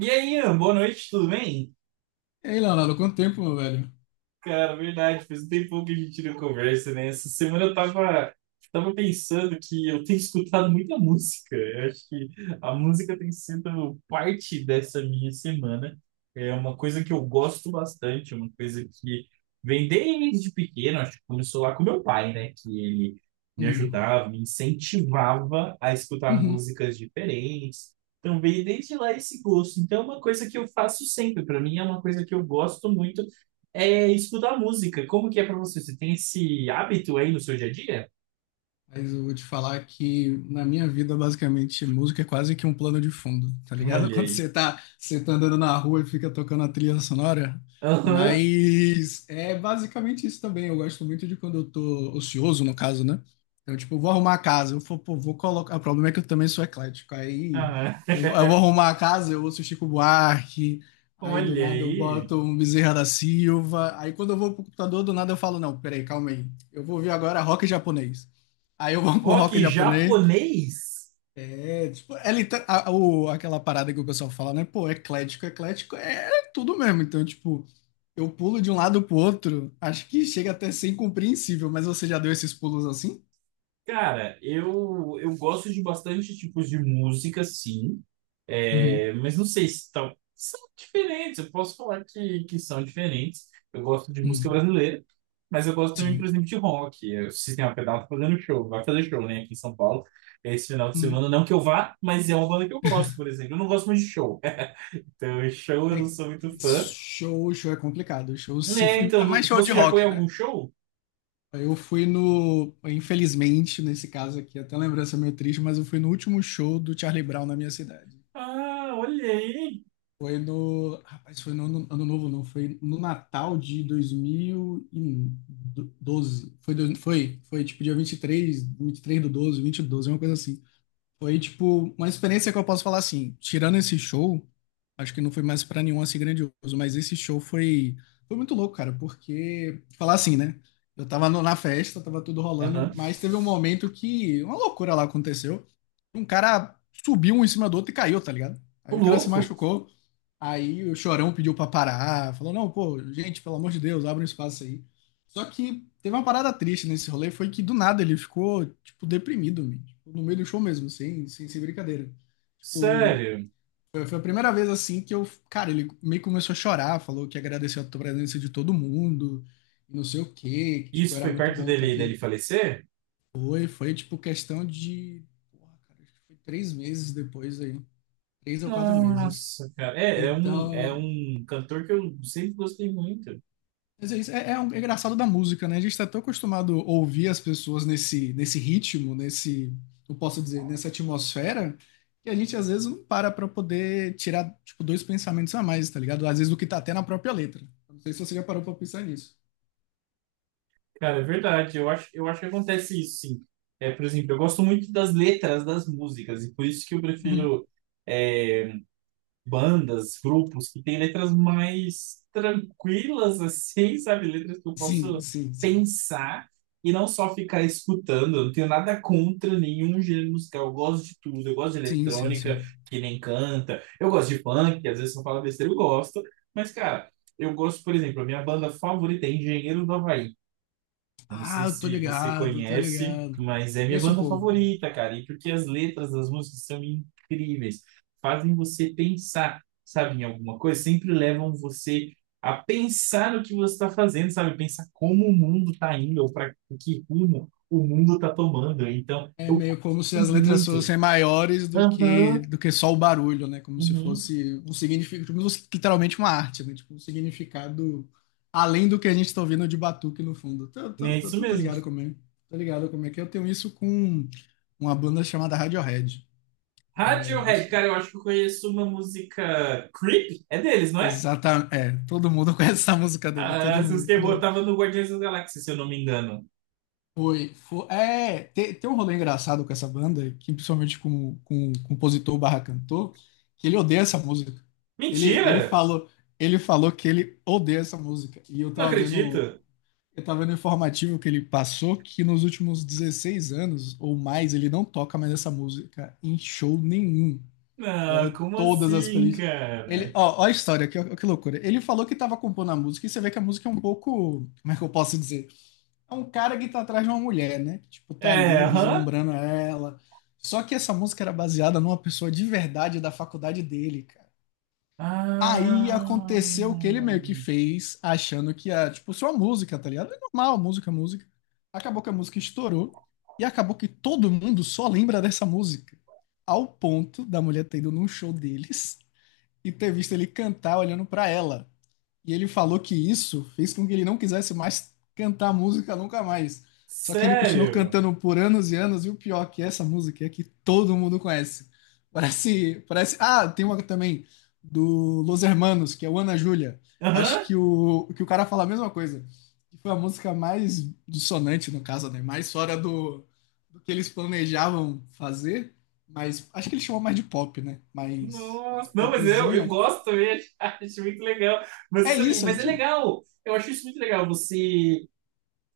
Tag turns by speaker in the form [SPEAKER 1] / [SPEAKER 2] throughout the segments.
[SPEAKER 1] E aí, Ian, boa noite, tudo bem?
[SPEAKER 2] E aí, Leonardo, quanto tempo, meu velho?
[SPEAKER 1] Cara, verdade, faz um tempão que a gente não conversa, né? Essa semana eu tava pensando que eu tenho escutado muita música. Eu acho que a música tem sido parte dessa minha semana. É uma coisa que eu gosto bastante, uma coisa que vem desde pequeno, acho que começou lá com meu pai, né? Que ele me
[SPEAKER 2] Hum.
[SPEAKER 1] ajudava, me incentivava a escutar
[SPEAKER 2] Uhum.
[SPEAKER 1] músicas diferentes. Então veio desde lá esse gosto. Então é uma coisa que eu faço sempre. Para mim é uma coisa que eu gosto muito é escutar música. Como que é pra você? Você tem esse hábito aí no seu dia a dia?
[SPEAKER 2] Mas eu vou te falar que na minha vida, basicamente, música é quase que um plano de fundo, tá ligado?
[SPEAKER 1] Olha
[SPEAKER 2] Quando
[SPEAKER 1] aí.
[SPEAKER 2] você tá andando na rua e fica tocando a trilha sonora.
[SPEAKER 1] Aham.
[SPEAKER 2] Mas é basicamente isso também. Eu gosto muito de quando eu tô ocioso, no caso, né? Então, tipo, eu vou arrumar a casa, eu vou, pô, vou colocar. O problema é que eu também sou eclético. Aí
[SPEAKER 1] Aham.
[SPEAKER 2] eu vou arrumar a casa, eu ouço Chico Buarque. Aí do
[SPEAKER 1] Olha
[SPEAKER 2] nada eu
[SPEAKER 1] aí.
[SPEAKER 2] boto um Bezerra da Silva. Aí quando eu vou pro computador, do nada eu falo, não, peraí, calma aí. Eu vou ouvir agora rock japonês. Aí eu vou pra um
[SPEAKER 1] Rock
[SPEAKER 2] rock japonês.
[SPEAKER 1] japonês?
[SPEAKER 2] É, tipo, aquela parada que o pessoal fala, né? Pô, eclético, eclético é tudo mesmo. Então, tipo, eu pulo de um lado pro outro. Acho que chega até a ser incompreensível, mas você já deu esses pulos assim?
[SPEAKER 1] Cara, eu gosto de bastante tipos de música, sim.
[SPEAKER 2] Uhum,
[SPEAKER 1] É, mas não sei se são diferentes. Eu posso falar que são diferentes. Eu gosto de música
[SPEAKER 2] uhum,
[SPEAKER 1] brasileira, mas eu gosto também, por
[SPEAKER 2] sim.
[SPEAKER 1] exemplo, de rock. O Sistema Pedal tá fazendo show, vai fazer show, né, aqui em São Paulo esse final de
[SPEAKER 2] Uhum.
[SPEAKER 1] semana. Não que eu vá, mas é uma banda que eu gosto, por exemplo. Eu não gosto muito de show. Então, show eu
[SPEAKER 2] É
[SPEAKER 1] não
[SPEAKER 2] que
[SPEAKER 1] sou muito fã.
[SPEAKER 2] show, show é complicado. Show se
[SPEAKER 1] Né,
[SPEAKER 2] fui, ainda
[SPEAKER 1] então,
[SPEAKER 2] mais show de
[SPEAKER 1] você já foi a
[SPEAKER 2] rock,
[SPEAKER 1] algum
[SPEAKER 2] né?
[SPEAKER 1] show?
[SPEAKER 2] Eu fui no, infelizmente, nesse caso aqui, até lembrança meio triste, mas eu fui no último show do Charlie Brown na minha cidade.
[SPEAKER 1] Ah, olha aí.
[SPEAKER 2] Foi no. Rapaz, foi no ano, ano novo, não. Foi no Natal de 2012. Foi tipo dia 23, três do 12 20 do 12, uma coisa assim. Foi, tipo, uma experiência que eu posso falar assim, tirando esse show, acho que não foi mais pra nenhum assim grandioso, mas esse show foi muito louco, cara, porque, falar assim, né? Eu tava na festa, tava tudo rolando,
[SPEAKER 1] Aham.
[SPEAKER 2] mas teve um momento que uma loucura lá aconteceu. Um cara subiu um em cima do outro e caiu, tá ligado?
[SPEAKER 1] Ô,
[SPEAKER 2] Aí o cara se
[SPEAKER 1] louco.
[SPEAKER 2] machucou, aí o Chorão pediu pra parar, falou, não, pô, gente, pelo amor de Deus, abre um espaço aí. Só que teve uma parada triste nesse rolê, foi que do nada ele ficou, tipo, deprimido, man. Tipo, no meio do show mesmo, sem brincadeira. Tipo,
[SPEAKER 1] Sério.
[SPEAKER 2] foi a primeira vez assim que eu, cara, ele meio que começou a chorar, falou que agradeceu a presença de todo mundo, e não sei o quê, que, tipo,
[SPEAKER 1] Isso
[SPEAKER 2] era
[SPEAKER 1] foi
[SPEAKER 2] muito
[SPEAKER 1] perto
[SPEAKER 2] bom estar
[SPEAKER 1] dele, dele
[SPEAKER 2] aqui.
[SPEAKER 1] falecer?
[SPEAKER 2] Foi, tipo, questão de, porra, cara, acho que foi 3 meses depois aí, 3 ou 4 meses.
[SPEAKER 1] Nossa, cara. É, é um, é
[SPEAKER 2] Então.
[SPEAKER 1] um cantor que eu sempre gostei muito.
[SPEAKER 2] Mas é isso, é engraçado da música, né? A gente está tão acostumado a ouvir as pessoas nesse ritmo, eu posso dizer, nessa atmosfera, que a gente às vezes não para poder tirar, tipo, dois pensamentos a mais, tá ligado? Às vezes o que tá até na própria letra. Não sei se você já parou para pensar nisso.
[SPEAKER 1] Cara, é verdade. Eu acho que acontece isso, sim. É, por exemplo, eu gosto muito das letras das músicas, e por isso que eu
[SPEAKER 2] Uhum.
[SPEAKER 1] prefiro. é, Bandas, grupos que têm letras mais tranquilas, assim, sabe? Letras que eu
[SPEAKER 2] Sim,
[SPEAKER 1] posso
[SPEAKER 2] sim, sim.
[SPEAKER 1] pensar e não só ficar escutando. Eu não tenho nada contra nenhum gênero musical. Eu gosto de tudo. Eu gosto de
[SPEAKER 2] Sim, sim,
[SPEAKER 1] eletrônica,
[SPEAKER 2] sim.
[SPEAKER 1] que nem canta. Eu gosto de funk, que às vezes eu falo besteira, eu gosto. Mas, cara, eu gosto, por exemplo, a minha banda favorita é Engenheiro do Havaí. Eu não
[SPEAKER 2] Ah,
[SPEAKER 1] sei
[SPEAKER 2] eu tô
[SPEAKER 1] se você
[SPEAKER 2] ligado, tô
[SPEAKER 1] conhece,
[SPEAKER 2] ligado.
[SPEAKER 1] mas é minha
[SPEAKER 2] Conheço
[SPEAKER 1] banda
[SPEAKER 2] pouco.
[SPEAKER 1] favorita, cara. E porque as letras das músicas são incríveis, fazem você pensar, sabe, em alguma coisa, sempre levam você a pensar no que você está fazendo, sabe? Pensar como o mundo está indo, ou para que rumo o mundo está tomando. Então,
[SPEAKER 2] É
[SPEAKER 1] eu
[SPEAKER 2] meio como se as
[SPEAKER 1] curto
[SPEAKER 2] letras
[SPEAKER 1] muito.
[SPEAKER 2] fossem maiores do que,
[SPEAKER 1] Aham,
[SPEAKER 2] do que só o barulho, né? Como se
[SPEAKER 1] uhum.
[SPEAKER 2] fosse um significado, literalmente uma arte, né? Tipo, um significado além do que a gente está ouvindo de batuque no fundo. Tô, tô,
[SPEAKER 1] É
[SPEAKER 2] tô,
[SPEAKER 1] isso
[SPEAKER 2] tô, tô
[SPEAKER 1] mesmo.
[SPEAKER 2] ligado como é. Tô ligado como é que eu tenho isso com uma banda chamada Radiohead. É, não
[SPEAKER 1] Radiohead,
[SPEAKER 2] sei.
[SPEAKER 1] cara, eu acho que eu conheço uma música Creep, é deles, não é?
[SPEAKER 2] Exata, é, todo mundo conhece essa música dele,
[SPEAKER 1] Ah,
[SPEAKER 2] todo
[SPEAKER 1] essa
[SPEAKER 2] mundo,
[SPEAKER 1] música é boa,
[SPEAKER 2] todo,
[SPEAKER 1] tava no Guardiões da Galáxia, se eu não me engano.
[SPEAKER 2] Foi, foi. É, tem um rolê engraçado com essa banda, que principalmente com o compositor barra cantor, que ele odeia essa música. Ele, ele
[SPEAKER 1] Mentira!
[SPEAKER 2] falou, ele falou que ele odeia essa música. E eu
[SPEAKER 1] Não
[SPEAKER 2] tava vendo,
[SPEAKER 1] acredito.
[SPEAKER 2] eu tava vendo o informativo que ele passou que nos últimos 16 anos ou mais ele não toca mais essa música em show nenhum. Você vai
[SPEAKER 1] Não,
[SPEAKER 2] ver
[SPEAKER 1] como
[SPEAKER 2] todas as
[SPEAKER 1] assim,
[SPEAKER 2] playlists.
[SPEAKER 1] cara?
[SPEAKER 2] Ó, ó a história, que loucura. Ele falou que tava compondo a música e você vê que a música é um pouco, como é que eu posso dizer? É um cara que tá atrás de uma mulher, né? Tipo, tá
[SPEAKER 1] É,
[SPEAKER 2] ali
[SPEAKER 1] aham.
[SPEAKER 2] vislumbrando ela. Só que essa música era baseada numa pessoa de verdade da faculdade dele, cara. Aí
[SPEAKER 1] Ah,
[SPEAKER 2] aconteceu o que ele meio que fez, achando que ia, tipo, só música, tá ligado? É normal, música, música. Acabou que a música estourou e acabou que todo mundo só lembra dessa música. Ao ponto da mulher ter ido num show deles e ter visto ele cantar olhando pra ela. E ele falou que isso fez com que ele não quisesse mais cantar música nunca mais. Só que ele continuou
[SPEAKER 1] sério?
[SPEAKER 2] cantando por anos e anos, e o pior que essa música é que todo mundo conhece. Parece, parece. Ah, tem uma também do Los Hermanos, que é o Ana Júlia. Acho
[SPEAKER 1] Aham.
[SPEAKER 2] que o cara fala a mesma coisa. Que foi a música mais dissonante, no caso, né? Mais fora do que eles planejavam fazer. Mas acho que ele chamou mais de pop, né? Mais, mais
[SPEAKER 1] Nossa, não, mas eu
[SPEAKER 2] popzinha.
[SPEAKER 1] gosto também, acho, muito legal. Mas
[SPEAKER 2] É
[SPEAKER 1] isso aí,
[SPEAKER 2] isso, a
[SPEAKER 1] mas é
[SPEAKER 2] gente.
[SPEAKER 1] legal. Eu acho isso muito legal. Você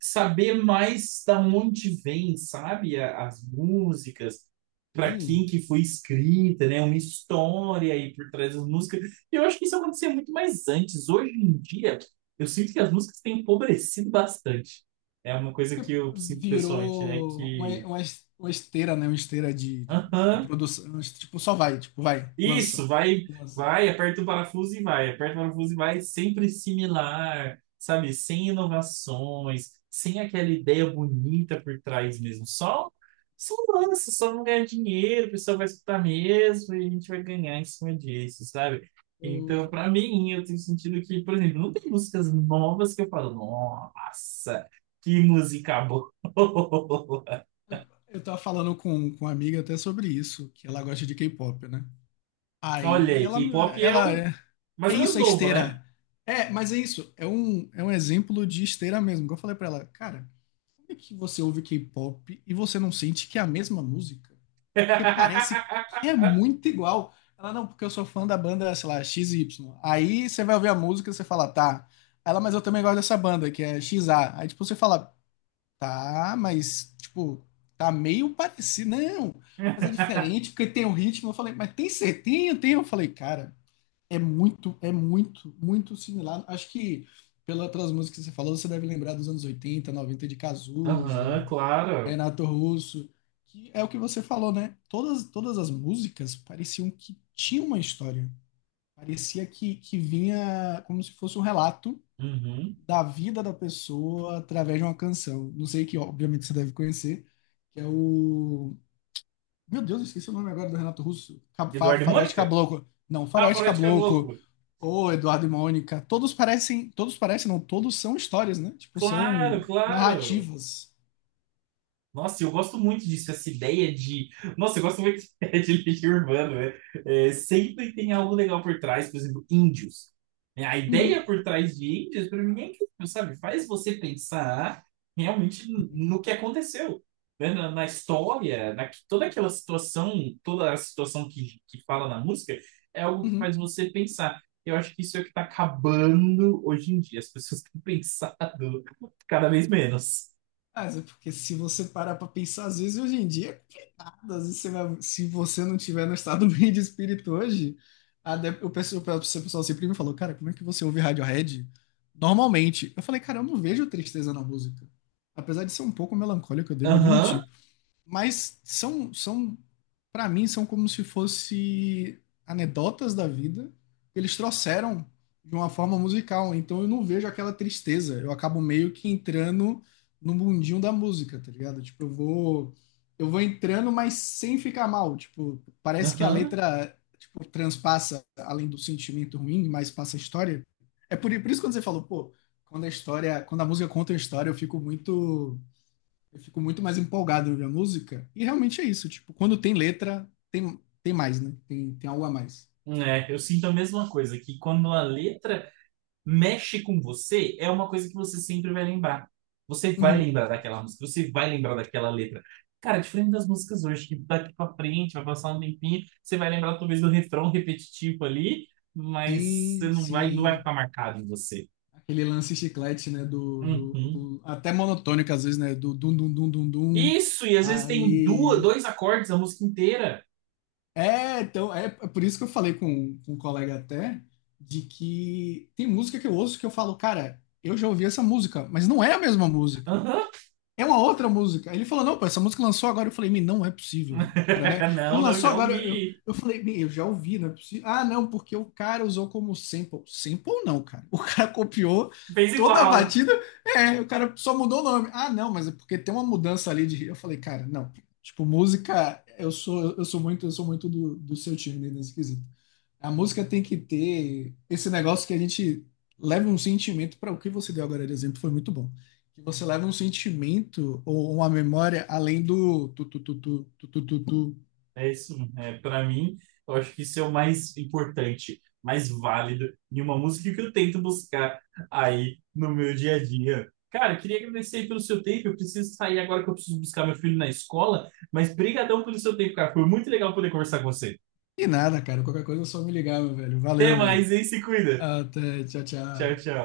[SPEAKER 1] saber mais da onde vem, sabe, as músicas, para quem
[SPEAKER 2] Sim,
[SPEAKER 1] que foi escrita, né, uma história aí por trás das músicas. E eu acho que isso acontecia muito mais antes. Hoje em dia, eu sinto que as músicas têm empobrecido bastante. É uma coisa que eu sinto pessoalmente, né,
[SPEAKER 2] virou uma,
[SPEAKER 1] que...
[SPEAKER 2] uma es- uma esteira, né? Uma esteira de
[SPEAKER 1] Aham.
[SPEAKER 2] produção. Tipo, só vai, tipo, vai,
[SPEAKER 1] Isso,
[SPEAKER 2] lança,
[SPEAKER 1] vai,
[SPEAKER 2] lança.
[SPEAKER 1] vai, aperta o parafuso e vai, aperta o parafuso e vai, sempre similar, sabe? Sem inovações, sem aquela ideia bonita por trás mesmo. Só, só lança, só vamos ganhar dinheiro, o pessoal vai escutar mesmo e a gente vai ganhar em cima disso, sabe?
[SPEAKER 2] Eu,
[SPEAKER 1] Então, pra mim, eu tenho sentido que, por exemplo, não tem músicas novas que eu falo, nossa, que música boa.
[SPEAKER 2] eu tava falando com uma amiga até sobre isso, que ela gosta de K-pop, né?
[SPEAKER 1] Olha
[SPEAKER 2] Aí
[SPEAKER 1] aí, K-pop é
[SPEAKER 2] ela
[SPEAKER 1] o
[SPEAKER 2] é,
[SPEAKER 1] mais
[SPEAKER 2] é
[SPEAKER 1] ou menos
[SPEAKER 2] isso, é
[SPEAKER 1] novo, né?
[SPEAKER 2] esteira. É, mas é isso, é um exemplo de esteira mesmo. Que Eu falei pra ela, cara, como é que você ouve K-pop e você não sente que é a mesma música? Porque parece que é muito igual. Ela, não, porque eu sou fã da banda, sei lá, XY. Aí você vai ouvir a música e você fala, tá. Ela, mas eu também gosto dessa banda, que é XA. Aí, tipo, você fala, tá, mas, tipo, tá meio parecido. Não, mas é diferente, porque tem um ritmo. Eu falei, mas tem certinho? Tem? Eu falei, cara, é muito, muito similar. Acho que pelas músicas que você falou, você deve lembrar dos anos 80 90 de
[SPEAKER 1] Aham,
[SPEAKER 2] Cazuza,
[SPEAKER 1] claro.
[SPEAKER 2] Renato Russo, que é o que você falou, né? Todas as músicas pareciam que tinham uma história. Parecia que vinha como se fosse um relato
[SPEAKER 1] Uhum.
[SPEAKER 2] da vida da pessoa através de uma canção. Não sei que, obviamente, você deve conhecer, que é o meu Deus, eu esqueci o nome agora do Renato Russo. Ca- Fa-
[SPEAKER 1] Eduardo e
[SPEAKER 2] Faroeste
[SPEAKER 1] Mônica?
[SPEAKER 2] Caboclo. Não,
[SPEAKER 1] Ah,
[SPEAKER 2] Faroeste
[SPEAKER 1] Faroeste
[SPEAKER 2] Caboclo.
[SPEAKER 1] Caboclo.
[SPEAKER 2] Ou Eduardo e Mônica. Todos parecem. Todos parecem, não. Todos são histórias, né? Tipo, são
[SPEAKER 1] Claro, claro.
[SPEAKER 2] narrativas.
[SPEAKER 1] Nossa, eu gosto muito disso, essa ideia de. Nossa, eu gosto muito de lixo urbano, né? É, sempre tem algo legal por trás, por exemplo, índios. É, a
[SPEAKER 2] Uhum,
[SPEAKER 1] ideia por trás de índios, para mim, é incrível, sabe? Faz você pensar realmente no que aconteceu, né? Na história, na, toda aquela situação, toda a situação que fala na música, é algo que
[SPEAKER 2] uhum.
[SPEAKER 1] faz você pensar. Eu acho que isso é o que está acabando hoje em dia. As pessoas têm pensado cada vez menos.
[SPEAKER 2] Mas é porque se você parar pra pensar, às vezes hoje em dia, às vezes se você não tiver no estado bem de espírito hoje, a de- o pessoal sempre me falou, cara, como é que você ouve Radiohead? Normalmente. Eu falei, cara, eu não vejo tristeza na música. Apesar de ser um pouco melancólico, eu devo
[SPEAKER 1] Aham,
[SPEAKER 2] admitir. Mas são para mim, são como se fosse anedotas da vida que eles trouxeram de uma forma musical. Então eu não vejo aquela tristeza. Eu acabo meio que entrando no mundinho da música, tá ligado? Tipo, eu vou entrando, mas sem ficar mal. Tipo, parece que a
[SPEAKER 1] aham.
[SPEAKER 2] letra tipo transpassa além do sentimento ruim, mas passa a história. É por isso que quando você falou, pô, quando a história, quando a música conta a história, eu fico muito mais empolgado de ouvir a música. E realmente é isso, tipo, quando tem letra, tem mais, né? Tem algo a mais.
[SPEAKER 1] É, eu sinto a mesma coisa, que quando a letra mexe com você, é uma coisa que você sempre vai lembrar. Você vai
[SPEAKER 2] Uhum.
[SPEAKER 1] lembrar daquela música, você vai lembrar daquela letra. Cara, diferente das músicas hoje, que daqui pra frente, vai passar um tempinho, você vai lembrar talvez do refrão repetitivo ali, mas você
[SPEAKER 2] Sim,
[SPEAKER 1] não vai, não vai
[SPEAKER 2] sim.
[SPEAKER 1] ficar marcado em você.
[SPEAKER 2] Aquele lance chiclete, né?
[SPEAKER 1] Uhum.
[SPEAKER 2] Até monotônico às vezes, né? Do dum dum dum dum dum.
[SPEAKER 1] Isso, e às vezes tem duas,
[SPEAKER 2] Aí.
[SPEAKER 1] dois acordes a música inteira.
[SPEAKER 2] É, então, é por isso que eu falei com um colega até, de que tem música que eu ouço que eu falo, cara, eu já ouvi essa música, mas não é a mesma música.
[SPEAKER 1] Aham.
[SPEAKER 2] É uma outra música. Aí ele falou, não, pô, essa música lançou agora. Eu falei, "Mi, não é possível, cara, né? Ele
[SPEAKER 1] Não, não,
[SPEAKER 2] lançou
[SPEAKER 1] já
[SPEAKER 2] agora, eu,
[SPEAKER 1] ouvi.
[SPEAKER 2] eu falei, "Mi, eu já ouvi, não é possível. Ah, não, porque o cara usou como sample. Sample não, cara. O cara copiou
[SPEAKER 1] Fez
[SPEAKER 2] toda a
[SPEAKER 1] igual.
[SPEAKER 2] batida, é, o cara só mudou o nome. Ah, não, mas é porque tem uma mudança ali de. Eu falei, cara, não. Tipo, música, eu sou muito do seu time né, nesse quesito. A música tem que ter esse negócio que a gente leva um sentimento para o que você deu agora de exemplo, foi muito bom. Que você leva um sentimento ou uma memória além do tu tu tu tu tu tu tu. Tu.
[SPEAKER 1] É isso, é, para mim, eu acho que isso é o mais importante, mais válido em uma música que eu tento buscar aí no meu dia a dia. Cara, eu queria agradecer aí pelo seu tempo. Eu preciso sair agora que eu preciso buscar meu filho na escola, mas brigadão pelo seu tempo, cara. Foi muito legal poder conversar com você.
[SPEAKER 2] E nada, cara. Qualquer coisa é só me ligar, meu velho.
[SPEAKER 1] Até
[SPEAKER 2] Valeu, velho.
[SPEAKER 1] mais, hein? Se cuida.
[SPEAKER 2] Até, tchau,
[SPEAKER 1] Tchau,
[SPEAKER 2] tchau.
[SPEAKER 1] tchau.